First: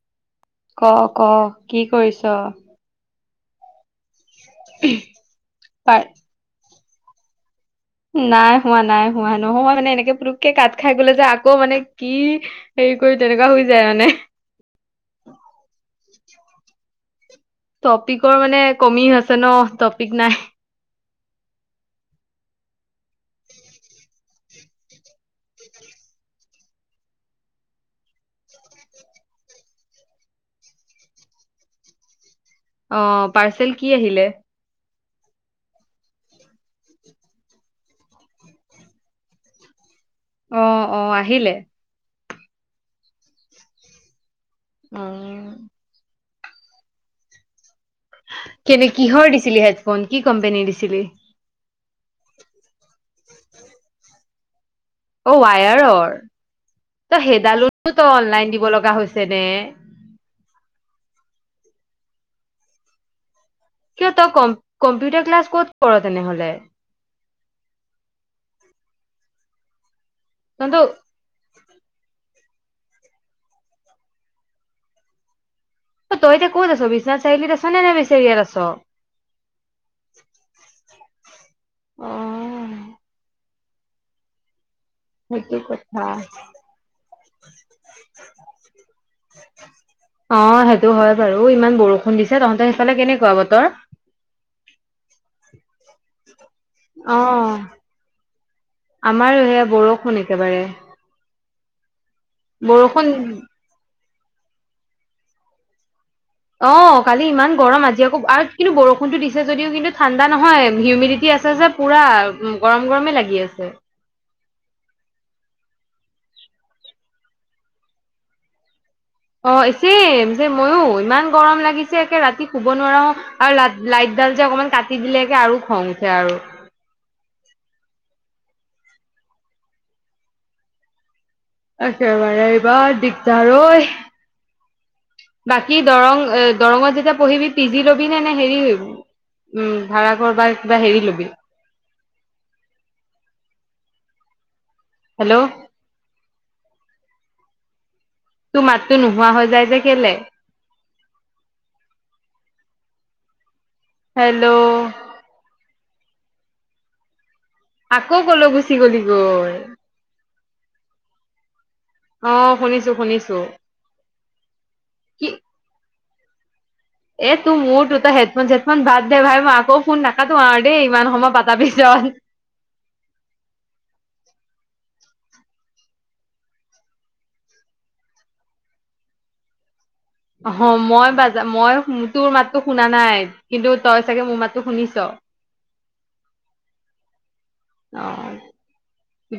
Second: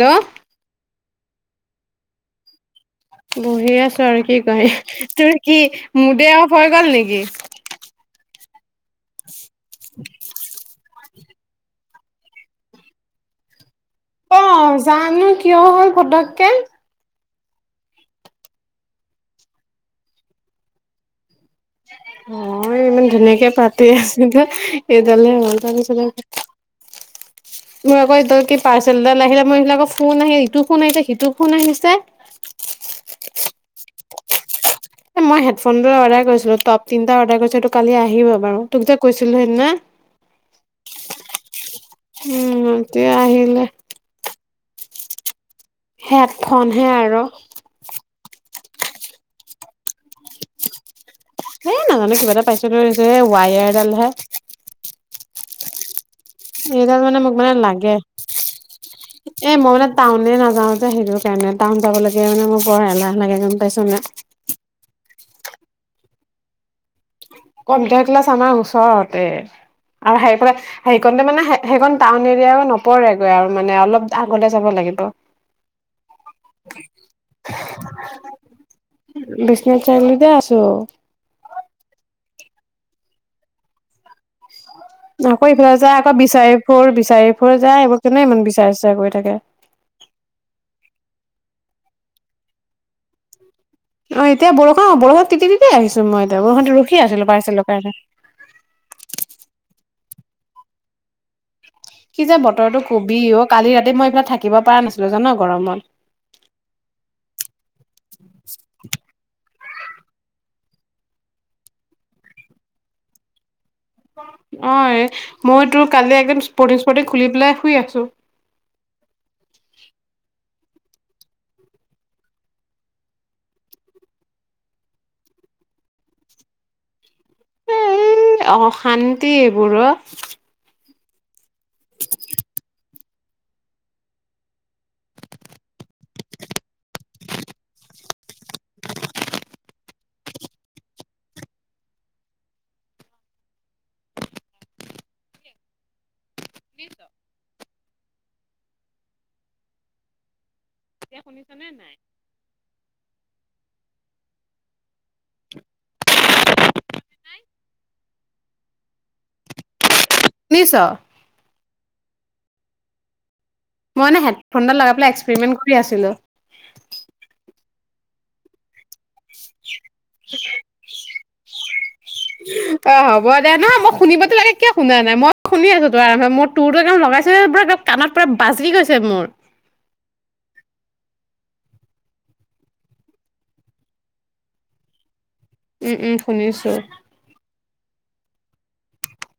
Hello ক ক কি কৰিছ বহি আছো আৰু কি কৰিম তোৰ কি পাই মুদে অফ হৈ গ'ল নেকি নাই নাই হোৱা নাই হোৱা নহয় মানে এনেকে পতুককে কাত খাই খাই গলে যে আকৌ মানে কি হেৰি কৰি তেনেকুৱা হৈ যায় মানে অ জানো কিয় হল পটক কে টপিকৰ মানে কমি আছে ন টপিক নাই। অহ ইমান ধুনীয়াকে পাতি আছিলে এইডালে হল তাৰপিছতে, মোৰ আকৌ এইডাল কি পাৰ্চেল এডাল আহিলে মই ইফালে আকৌ ফোন আহিল ইটো ফোন আহিছে সিটো ফোন আহিছে। অ পাৰ্চেল কি আহিলে? এ মই হেডফোন এডাল অৰ্ডাৰ কৰিছিলো টপ তিনিটা অৰ্ডাৰ কৰিছিলো কালি আহিব বাৰু তোক যে কৈছিলো সেইদিনা অ অ আহিলে উম এইটোৱে আহিলে। অহ হেডফোনহে আৰু কেনে কিহৰ দিছিলি হেডফোন কি কোম্পানীৰ দিছিলি? সেই নাজানো কিবা এটা পাইছো লৈ আহিছো সে ৱায়াৰ এডালহে। অ ৱায়াৰৰ। এই ডাল মানে তই মোক মানে সেইডালো লাগে তই অনলাইন দিব লগা হৈছে নে? এ মই মানে টাউনে নাযাও যে সেইটো কাৰণে টাউন যাব লাগিলে মানে মোৰ বৰ এলাহ লাগে গমপাইছা কিয় তই কম্প কম্পিউটাৰ ক্লাছ ক'ত কৰো তেনেহ'লে? কম্পিউটাৰ ক্লাছ আমাৰ ওচৰতে আৰু, সেই তহত সেইখনণতে মানে সেই টাউন ৰিয়য়াও নপৰেগৈ, আৰু মানে অলপ আগলে যাব লাগিব। তই এতিয়া ক'ত আছ বিশ্বনাথ চাৰিআলিত আছ নে নে বেচেৰিয়াত আছ? বিশ্বনাথ চাৰিআলিতে আছো। অ', আকৌ সেইটো ইফালে যায় কথা। আকৌ বিচাৰি ফুৰ, বিচাৰি ফুৰ যায়, এইবোৰ কেনে ইমান বিচাৰ চিচাৰ কৰি থাকে অ', সেইটো হয় বাৰু ইমান বৰষুণ দিছে, তহঁতৰ সেইফালে কেনেকুৱা বতৰ? অ', এতিয়া বৰষুণ বৰষুণত তিতি তিতি আহিছো মই দেৱৰহতো ৰখি আছিল, অ'। ৰ্পাচেলৰ কাৰণে কোন একেবাৰে কি যে বতৰটো বৰষুণ কবি অ', কালি ৰাতি মই এইবিলাক থাকিব পৰা নাছিলো, জান গৰমত অ কালি ইমান গৰম, আজি আকৌ আৰু কিন্তু বৰষুণতো দিছে যদিও কিন্তু ঠাণ্ডা নহয়, হিউমিডিটি আছে যে পুৰা গৰম গৰমে লাগি আছে। অ মই তোৰ কালি একদম স্পটিং স্পটিং খুলি পেলাই শুই আছো। অ', একেই ময়ো ইমান গৰম লাগিছে একে ৰাতি শুব নোৱাৰা, আৰু ল-লাইট ডাল যে অকমান কাটি দিলে একে আৰু খং উঠে আৰু অ', অশান্তি এইবোৰ অ, ' একেবাৰে এইবাৰ দিগদাৰ ঐ, বাকী দৰং দৰঙত যেতিয়া পঢ়িবি পিজি লবি নে নে হেৰি উম ভাড়াঘৰ বা কিবা হেৰি লবি? হেল্ল', [unintelligible] তোৰ মাতটো নোহোৱা হৈ যায় যে কেলে? এতিয়া শুনিছ নে নাই? হেল্ল', আকৌ কলৈ গুচি গলি গৈ? শুনিছ? অ', শুনিছো শুনিছো মই এনে হেডফোনডাল লগাই পেলাই কি এক্সেৰিমেন্ট কৰি আছিলো। হে এ' তোৰ মোৰতো তই হেডফোন চেডফোন খন বাদ দে ভাই মই আকৌ ফোন নাকাতো আৰু দেই, ইমান সময় পাতা পিছত অ', হ'ব দে নহয় মই শুনিবতো লাগে কিয় শুনা নাই মই শুনি আছো তোৰ আৰম্ভে মোৰ তুৰ তো একণ লগাইছে পুৰা এক কাণত পুৰা বাজি গৈছে মোৰ অ মই বাজা মই তোৰ মাতটো শুনা নাই কিন্তু তই চাগে মোৰ মাতটো শুনিছ। উম-উম শুনিছো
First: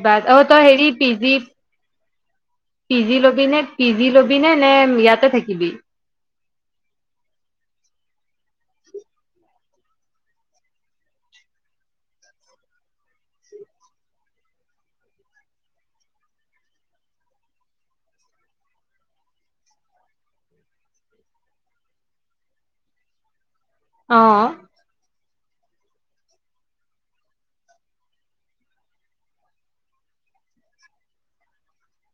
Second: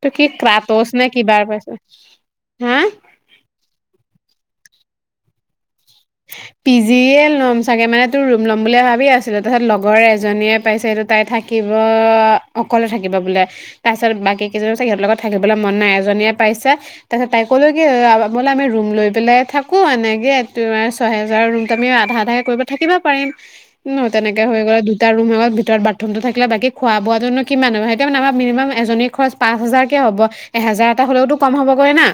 তোৰ কি অ', তই হেৰি ক্ৰাটচ নে পিজি কিবাৰ পাইছে হা? পিজি ল'বি নে পিজি ল'বি? থাকিবি নে ইয়াতে থাকিবি? পি জিয়ে লম চাগে মানে তোৰ ৰুম ল'ম বুলি ভাবি আছিলো তাৰছত লগৰ এজনীয়ে পাইছে, সেইটো তাই থাকিব অকলে থাকিব বোলে তাৰ পিছত বাকী কেইজনীও চাগে সিহঁতৰ লগত থাকিবলৈ মন নাই, এজনীয়ে পাইছে তাৰ পিছত তাই ক'লো কি বোলে আমি ৰুম লৈ পেলাই থাকো এনেকে তোমাৰ ছহেজাৰৰ ৰুমটোত আমি আধা-আধা কৰিব থাকিবা পাৰিম। ন, অ তেনেকে হৈ গ'ল দুটা ৰুমত। ভিতৰত বাথৰুমটো থাকিলে, বাকী খোৱা বোৱাটোনো কিমান নো সেইটো মিনিমাম এজনী খৰচ পাঁচ হাজাৰকে হ'ব এহেজাৰ এটা হলেওতো কম হবগৈ না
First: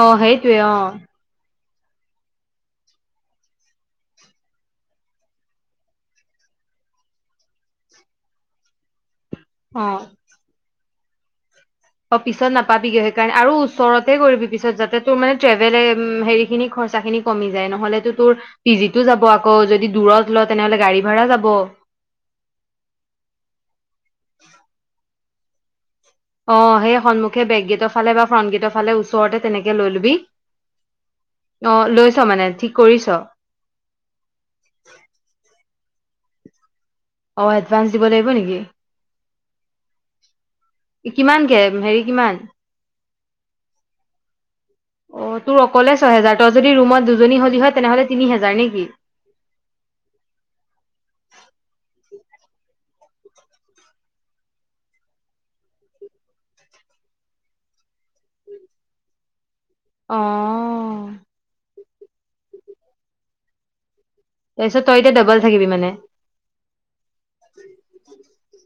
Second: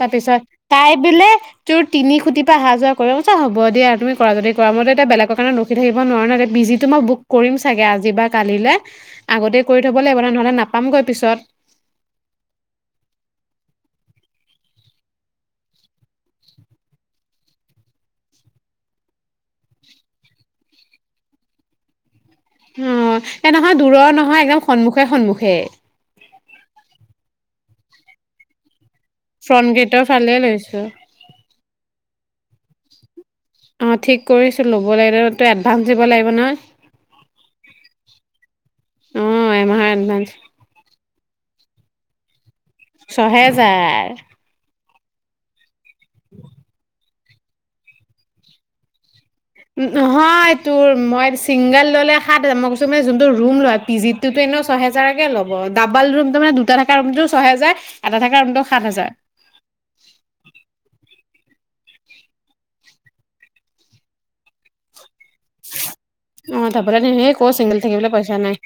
অ সেইটোৱে অ তাই বুলে তোৰ তিনি খুটি পা অহা যোৱা কৰিছা হ'ব দিয়া তুমি কৰা যদি কৰা মইতো এতিয়া বেলেগৰ কাৰণে ৰখি থাকিব নোৱাৰ ন এ পিজিটো মই বুক কৰিম চাগে আজি বা কালিলে আগতে কৰি অ থ'ব লাগিব নহ'লে নাপাম পামগৈ পিছত অ পিছত নাপাবিগে সেইকাৰণে আৰু ওচৰতে কৰিবি পিছত যাতে তোৰ মানে ট্ৰেভেল হে হেৰি খৰচাখিনি কমি যায় নহলে ত তোৰ পিজিতো যাব আকৌ যদি দূৰত ল তেনেহলে গাড়ী ভাড়া যাব অ এ নহয় দূৰৰ নহয় একদম সন্মুখে সন্মুখে খে অ সেই সন্মুখে বেকগেটৰ ফালে বা ফ্ৰণ্ট গেটৰ ফালে ওচ ফ্ৰণ্ট গেটৰ ফালে লৈছো অ লৈছ মানে ঠিক কৰিছ অ ঠিক কৰিছিলো লব লাগিব ত এডভান্স দিব লাগিব নহয় অ এডভাঞ্চ দিব লাগিব নেকি অ' এমাহৰ এডভান্স কিমানকে হেৰি কিমান ছহেজাৰ অ তোৰ অকলে ছয় হেজাৰ তই যদি ৰুমত দুজনী হলি হয় তেনেহ'লে তিনি হেজাৰ নেকি নহয় তোৰ মই চিংগল ললে সাত হাজাৰ মই কৈছো মানে যোনটো ৰুম লয় পিজিতটো এনেও ছহেজাৰকে ল'ব ডাবল ৰুমতো মানে দুটা থকা ৰুমটো ছয়হেজাৰ এটা থকা ৰুমটো সাত হেজাৰ অহ তাছত তই এতিয়া ডাবল থাকিবি মানে অ তাৰপৰা, সেই এনেই ক, চিংগল থাকিবলৈ পইচা নাই।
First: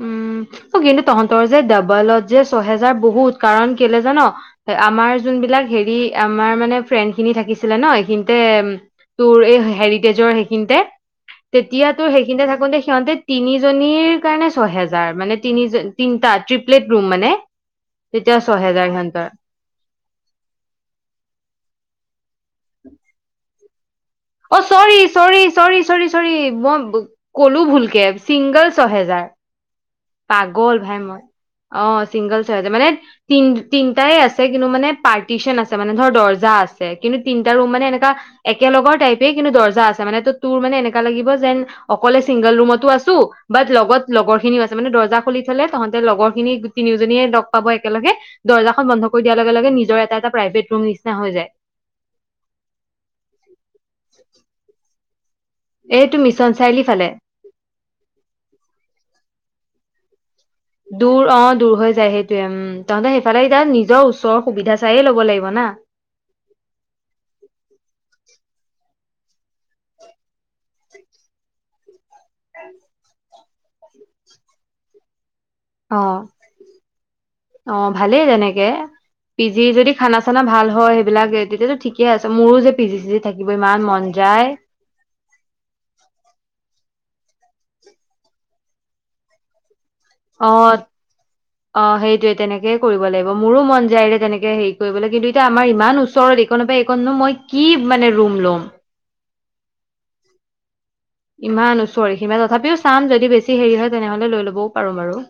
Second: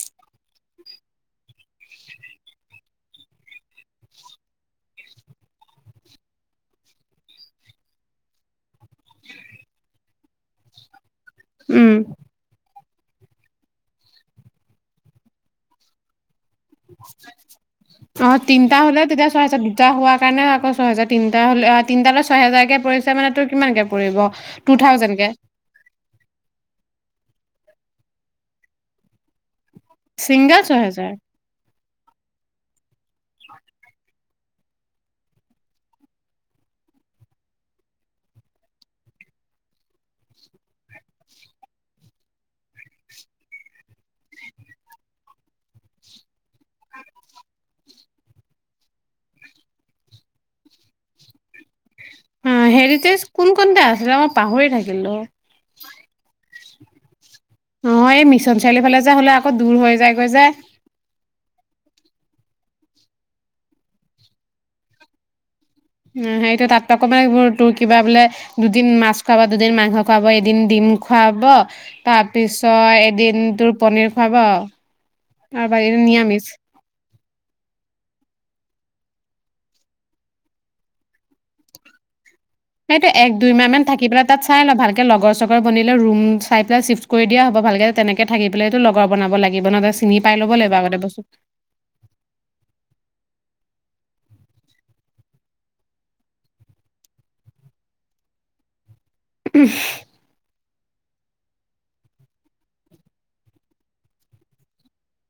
উম। কিন্তু তহঁতৰ যে ডাবলত যে ছহেজাৰ বহুত, কাৰণ কেলে জান? আমাৰ যোন বিলাক হেৰি, আমাৰ মানে ফ্ৰেণ্ড খিনি থাকিছিলে ন এইখিনিতে, তোৰ এই হেৰিটেজৰ সেইখিনিতে। উম তেতিয়াটো সেইখিনিতে থাকোতে সিহঁতে তিনিজনীৰ কাৰণে ছহেজাৰ, মানে তিনি জনী, তিনটা তি অ তিনটা ছহেজাৰ হলে সিহঁতৰ তেতিয়া ছয় হেজাৰ। দুটা হোৱা কাৰণে আকৌ ছয় হজাৰ। তিনটা হলে, অ তিনটালে ছয় হেজাৰকে পৰিছে মানে তোৰ কিমানকে পৰিব অ টু চৰি থাউজেণ্ডকে চৰি, চৰি চৰি চৰি, মই বো কলো ভুলকে, ছিংগল ছহেজাৰ। ছিংগল পাগল ভাই ছহেজাৰ মই, অ চিংগল ছহেজাৰ। মানে তিন তিনটাই আছে ছে কিন্তু মানে পাৰ্টিচন আছে মানে ধৰ দৰ্জা আছে। কিন্তু তিনটা ৰুম মানে এনেকা একেলগৰ টাইপে কিন্তু দৰ্জা আছে মানে। ত তোৰ মানে এনেকা লাগিব যেন অকলে ছিংগল ৰুমতো আছোঁ, বাট লগত লগৰ খিনিও আছে মানে দৰ্জা খুলি থলে তাহঁতে লগৰ খিনি তিনিওজনীয়ে লগ পাব একেলগে, দৰ্জাখন বন্ধ কৰি দিয়াৰ লগে লগে নিজৰ এটা এটা প্ৰাইভেট ৰুম নিচিনা হৈ যায়। অ হেৰিতেজ, কোন কতে আছিলে আমাৰ পাহৰি থাকিলোঁ। অ, এইটো মিছন চাৰিআলি ফালে এই মিছন চাৰিআলি ফালে যে হ'লে আকৌ দূৰ হৈ যায়গৈ যে। দূৰ অ, দূৰ হৈ যায় সেইটোয়ে উম, তহঁতে সেইফালে যায় নিজৰ ওচৰৰ সুবিধা চায়েই ল'ব লাগিব না। উ, সেইটো তাত আকৌ মানে তোৰ কিবা বোলে দুদিন মাছ খোৱাব দুদিন মাংস খোৱাব এই দু দিন ডিম খোৱাব, তাৰপিছত এদিন তোৰ পনীৰ খুৱাব। বাকী অ', নিৰামিষ। অ', ভালেই তেনেকে কে পি জি যদি খানা চানা ভাল হয়, সেইবিলাক তেতিয়াটো ঠিকে আছে। মোৰো যে পি জি চি সেইটো জি এক থাকিব দুইমাহ ইমান মান মন থাকি পেলাই তাত যায় চাই ল ভালকে লগৰ চৰ বনিলে ৰুম চাই পেলাই চিফ কৰি দিয়া হ'ব ভালকে, তেনেকৈ থাকি পেলাইতো লগৰ বনাব লাগিব ন চিনি পাই ল'ব লাগিব অ', আগতে বস্তু। অ', সেইটোয়ে তেনেকেই কৰিব লাগিব। মোৰো মন যায় ৰে তেনেকে হেৰি কৰিবলৈ। কিন্তু এতিয়া আমাৰ ইমান ওচৰত এইকণৰ পৰা এইকণনো মই কি মানে ৰুম লম। উহ্। ইমান ওচৰ এইখিনিৰ পৰা। তথাপিও চাম, যদি বেছি হেৰি হয়, তেনেহলে লৈ লবও পাৰোঁ বাৰু।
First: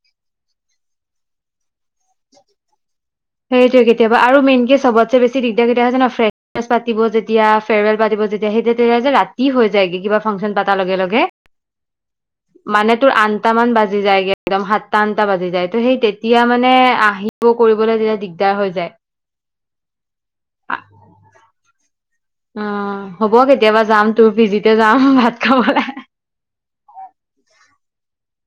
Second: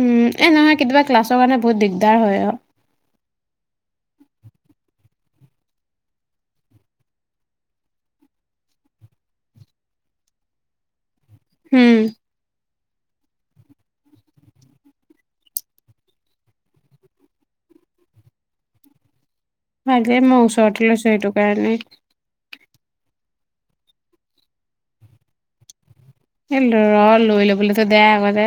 উম, এ নহয় কেতিয়াবা ক্লাছৰ কাৰণে বহুত দিগদাৰ হয় অ। সেইটোৱেইটো, কেতিয়াবা আৰু মেইন কে চবতচে বেছি দিগদাৰ কেটিয়া হয় জান, ফ্ৰেচাৰ্ছ পাতিব যেতিয়া, ফেয়াৰৱেল পাতিব যেতিয়া, সেই তেতিয়া যে ৰাতি হৈ যায়গে কিবা ফাংচন পাতাৰ লগে লগে। হম। মানে তোৰ আনটা মান বাজি যায়গে একদম সাতটা আনটা বাজি যায় ত সেই তেতিয়া মানে আহিব কৰিবলৈ দিলে। দিগদাৰ হৈ যায়। ভালে মই ওচৰততে লৈছো সেইটো কাৰণে। অ, হ'ব কেতিয়াবা যাম তোৰ পিজিতে যাম ভাত খাবলৈ। এই ৰ লৈ ল'বলৈতো দে আগতে।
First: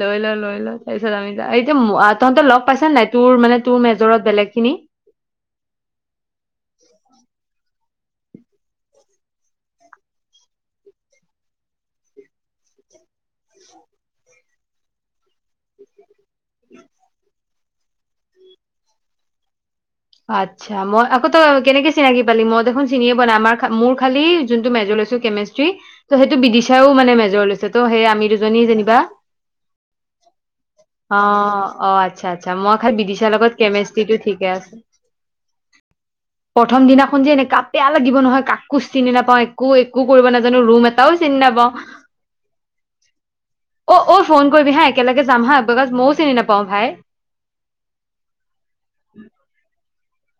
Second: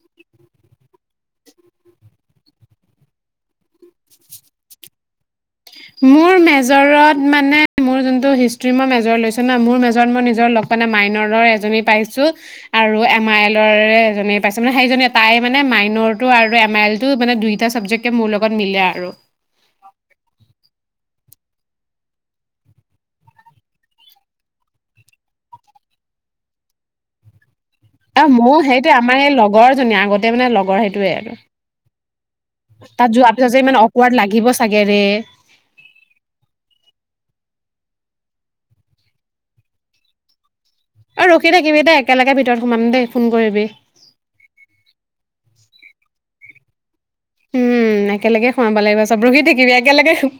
লৈ, ল, লৈ, ল তাৰপিছত আমি য এতিয়া তহঁতে লগ পাইছ ন নাই তোৰ মানে তোৰ মেজৰত বেলেগ খিনি। মোৰ মেজৰত মানে মোৰ যোনটো হিষ্ট্ৰী মই মেজৰ লৈছো ন, মোৰ মেজৰ মই নিজৰ লগ মানে মাইনৰৰ এজী পাইছো। আৰু এম আই এলৰে এজনে পাইছো। মানে সেইনে তাই মানে মাইনৰ টো আৰু এম আই এল টো মানে দুইটা চাবজেক্টে মোৰ লগত মিলে আৰু। আচ্ছা মই আকৌ তই কেনেকে চিনাকি পালি মই দেখোন চিনিয়ে বনা আমাৰ মোৰ খালি যোনটো মেজৰ লৈছো কেমেষ্ট্ৰি ত সেইটো বিদশাও মানে মেজৰ লৈছে। ত' সেই অ, আমি মোৰ দুজনী সেইটোৱে যেনিবা আমাৰ এই লগৰজনী আগতে মানে লগৰ সেইটোয়ে অ আৰু অ আচ্ছা আচ্ছা মই খালি তাত বিদিশাৰ যোৱাৰ পিছত লগত যে ইমান কেমেষ্ট্ৰিটো অকড ঠিকে লাগিব আছে চাগে ৰে। প্ৰথম দিনাখন যে এনেকা বেয়া লাগিব নহয় কাকো চিনি নাপাওঁ একো একো কৰিব ন ৰুম এটাও ৰখি চিব অ', থাকিবি দেই একেলগে ভিতৰত সোমাম দেই ফোন কৰিবি অ', ফোন কৰিবি হা একেলগে যাম হা। বিকজ মইও চিনি নাপাওঁ ভাই। উম একেলগে সোমাব লাগিব চব ৰহি থাকিবি। একেলগে চু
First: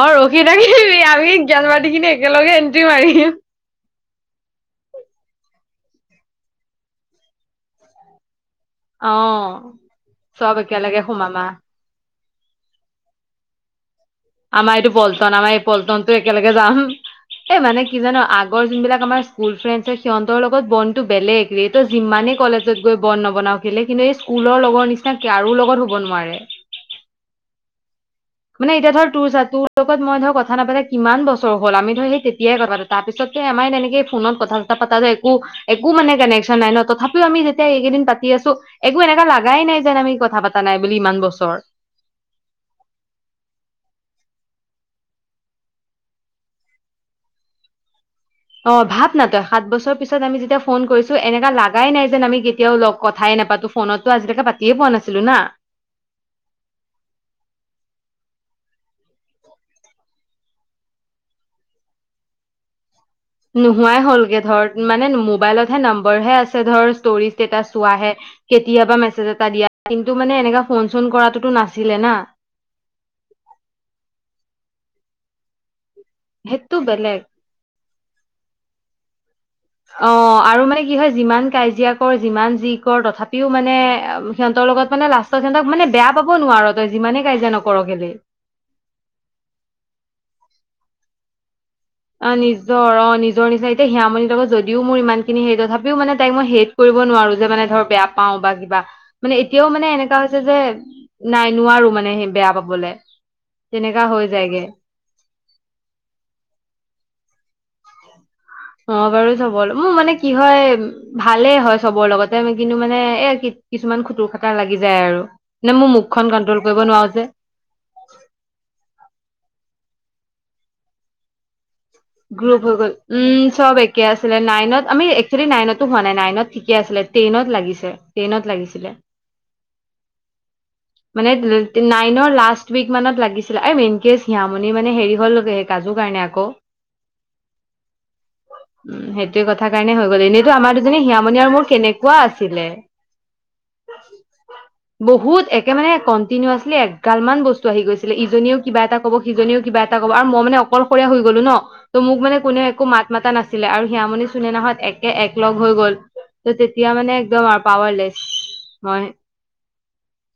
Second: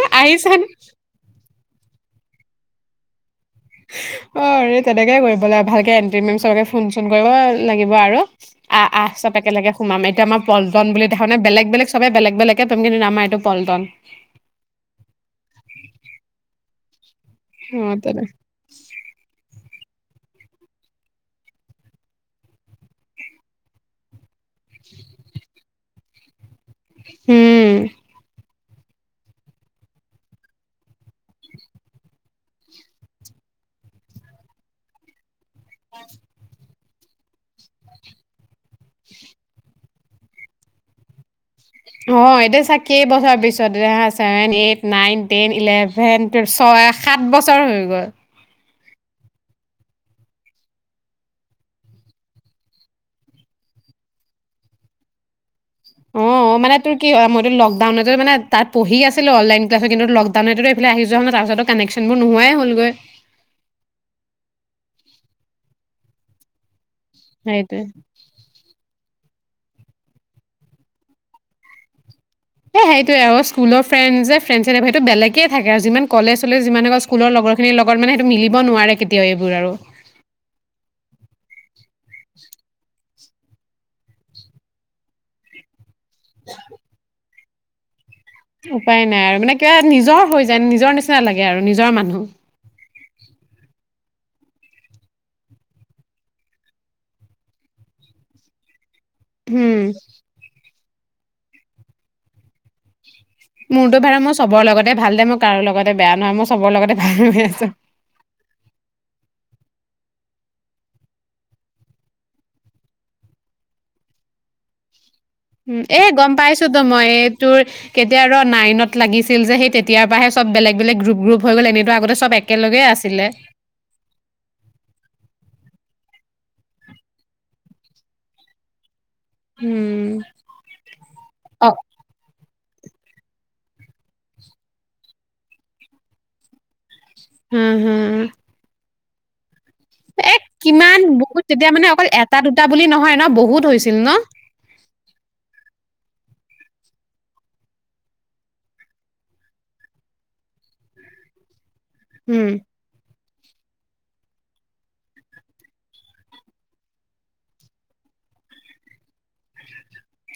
অ, ৰখি থাকিবি আমি জ্ঞান বাটি কিনে একেলগে এণ্ট্ৰি মাৰিম। অ, তেনেকে কৰিব লাগে। ভালকে এট্ৰি মাৰিম চবকে ফোন চোন কৰিব লাগিব আৰু। আহ, অ আহ চব একেলগে সোমাম এতিয়া আমাৰ চব পল্ন একেলগে বুলি সোমাম দেখানে আহ বেলেগ-বেলেগ চবে বেলেগ। বেলেগে তম কিন্তু নামটো পল্টন আমাৰ এইটো পল্টন আমাৰ এই পল্টনতটো একেলগে যাম এই মানে অ কি জানো তেনে আগৰ যোন বিলাক আমাৰ স্কুল ফ্ৰে সিহঁতৰ লগত বনতটো বেলেগৰে তো যিমানে কলেজত গৈ বন নবনাও খিলে কিন্তু এই স্কুলৰ লগৰ নিচিনা কাৰো লগত হব নোৱাৰে উম মানে এতিয়া ধৰ তোৰ চা তোৰ লগত মই ধৰ কথা নাপাা কিমান বছৰ হ'ল আমি ধৰ সেই তেতিয়াই কথা পা তাৰপিছতে আমাৰ তেনেকে ফোনত কথা পা পাতা যে একো একো মানে কানেকশ্যন নাই ন তথাপিও আমি যেতিয়া এইকেইদিন পাতি আছো একো এনেকা লাগাই নাই যেন আমি কথা পাতা নাই বুলি ইমান বছৰ অ এতিয়া চ কেইবছৰ পিছত এতিয়া seven eight nine ten eleven twelve ছয় সাত বছৰ হৈ গ'ল অ ভাৱ ন তই সাত বছৰ পিছত আমি যেতিয়া ফোন কৰিছো এনেককা ল লগাই নাই যেন আমি কেতিয়াও লগ কথাই নাপাতো ফোনতো আজিলৈকে পাতিয়ে পোৱা নাছিলো না অ মানে তোৰ কি হয় মই লকডাউনতো মান তাতঢি আছিলো অনলন্লাছত কিন্তু লকডাউনতো এইফালে আহি যোৱা হ ন তাৰ পাছত কানকশ্যন বোৰ নোৱাই হ'লগৈ নোহোৱাই হ'লগে ধৰ মানে মোবাইলতহে নম্বৰ হে আছে ধৰ ষ্টেটাছ সেইটোৱে চোৱা হয়। কেতিয়াবা না দিয়া কিন্তু মানে এনেকা ফোন চোন কৰাটোতো নাছিলে না হে সেইটো এ স্কুলৰ ফ্ৰেচ যে তে সেইটো বেলেগে থাকে আৰু যিমান কলেজ চলেজ সেইটো যিমান আকৌ বেলেগ স্কুলৰ লগৰখিনিৰ লগত মানে সেইটো মিলিব নোৱাৰে কেতিয়াও এইবোৰ আৰু অ আৰু মানে কি হয় যিমান কাজিয়া কৰ যিমান যি কৰ তথাপি ও মানেম সিহঁতৰ লগত মানে লাষ্টৰ সিহঁক মানে বেয়া পাব নোৱাৰ তই যিমানে কাই যে নকৰক হলে উপায় নাই আৰু মানে কিবা নিজৰ হৈ যায় নিজৰ নিচিনা লাগে আৰু নিজৰ মানুহ অ নিজৰ ৰ। নিজৰ নিচা এতিয়া সিয়ামণিৰ লগ যদিও মোৰ ইমান খিনি হেই তথাপিও মানে তাইক মই হেট কৰিব নোৱাৰো যে মানে ধৰ বেয়া পাওঁ বা কিবা। মানে এতিয়াও উম মানে এনেককা হৈছে যে। নাই নোৱাৰো মানে সেই বেয়া পাবলৈ। মোৰতো ভাড়া মই চবৰ লগতে ভাল দে মই কাৰো লগতে বেয়া নহয় মই চবৰ লগতে। নছো। অ বাৰু চবৰ মোৰ মানে কি হয় ভালেই হয় চবৰ লগতে কিন্তু মানে এ কিছুমান খুতুৰ খটাাৰ লাগি যায় আৰু। উ মানে মোৰ এ মুখখন গম কন্ট্ৰল পাইছো কৰিব তো মই নোৱাৰো যে এই তোৰ কেতিয়া ৰ নাইনত লাগিছিল যে সেই। ইয়াৰ পৰাাহেব বেলেগেলেগ গ্ৰপ গ্ৰু হৈ গ' এনে। গ্ৰুপ হৈ গ'ল উম চব একে আছিলে নাইনত আমি একচুৱেলি নাইনতো হোৱা নাই নাইনত। ঠিকে আছিলে ট্ৰেইনত লাগিছে ট্ৰেইনত লাগিছিলে। উম। মানে অ নাইনৰ লাষ্ট। উক মানত লাগিছিলে। এই ইন কেছ হিয়ামণি মানে হেৰি হ'ল স কাজুৰ কাৰণে আকৌ। হম, হম। উম সেইটোয়ে কথা। কাৰণে হৈ গ'ল এ এনেইতো আমাৰ দুজনী কিমান হিয়ামণি বহুত আৰু মোৰ তেতিয়া মানে অকল কেনেকুৱা এটা দুটা আছিলে বুলি নহয় ন বহুত হৈছিল ন। তে মানে কণ্টিনিচলি এগাল মান বস্তু আহি গৈছিলে। ইজনীও কিবা এটা কব সিজননেও কিবা এটা কব আৰু মই মানে অকলশৰীয়া হৈ গলো ন। তো মোক মান উম কোনে একো মা। মাতা নাছিলে আৰু হিয়ামণি চুনে নহত একে এক লগ হৈ গ'ল ত তেতিয়া মানে একদম আৰু পাৱাৰলেছ মই।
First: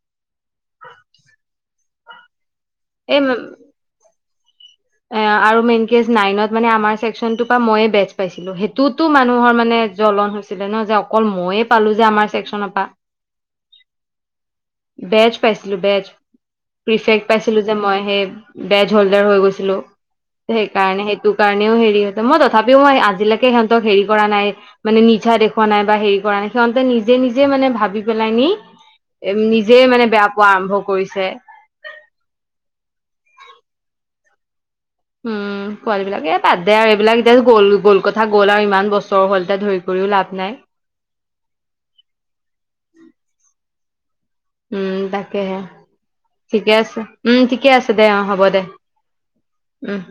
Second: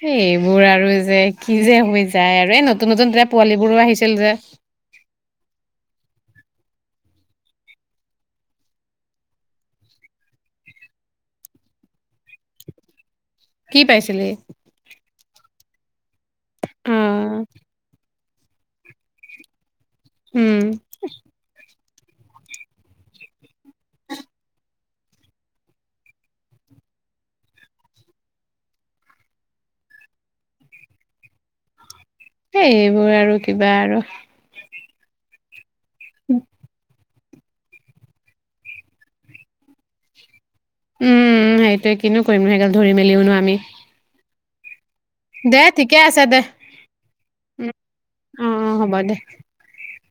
সবোৰ আৰু যে কি যে হৈ যায়। যায় আৰু নতুন। নতুন এই নতুন পোৱালিবোৰো আহিছিল যে। [unintelligible] এ আৰু মেইন কেচ নাইনত মানে আমাৰ চেকশচনটোৰ পৰা মইয়ে বেচ পাইছিলো। সেইটোতো মানুহৰ মানে জ্বলন হৈছিলে ন যে অকল মইয়ে পালো যে আমাৰ চছেক্চনৰ পৰা। কি পাইছিলি। বেজ পাইছিলো বেজ। অ প্ৰফে পাইছিলো যে মই সেই। বেজ হল্ডাৰ হৈ গৈছিলো। উম সেইকাৰণে সেইটো কাৰণেও হেৰি। মই তথাপিও মই আজিলৈকে সিহঁতক হেৰি কৰা নাই মানে নিজা দেখুওৱা নাই। বা হেৰি কৰা নাই সিহঁতে নিজে নিজে মানে ভাবি পেলাই নি। নিজে মানে বেয়া পোৱা আৰম্ভ কৰিছে। এইেই এইবোৰ আৰু কিবা আৰু। উম। পোৱাল বিলাক এ পাদ দে এইবিলাক আৰু। এতিয়া গ'ল গ'ল কথা গ'ল আৰু ইমান বছৰ হ'লতিয়া ধৰি কৰিও লাভ নাই। উমম সেইটোৱে কিনো কৰিম ন সেই গাল ধৰি মেলিওনো আমি। [inaudible] উম তাকেহে, দে ঠিকে আছে দে ঠিকে আছে, উম ঠিকে আছে দে, অ হ'ব দে। অ হ'ব দে উম। [inaudible]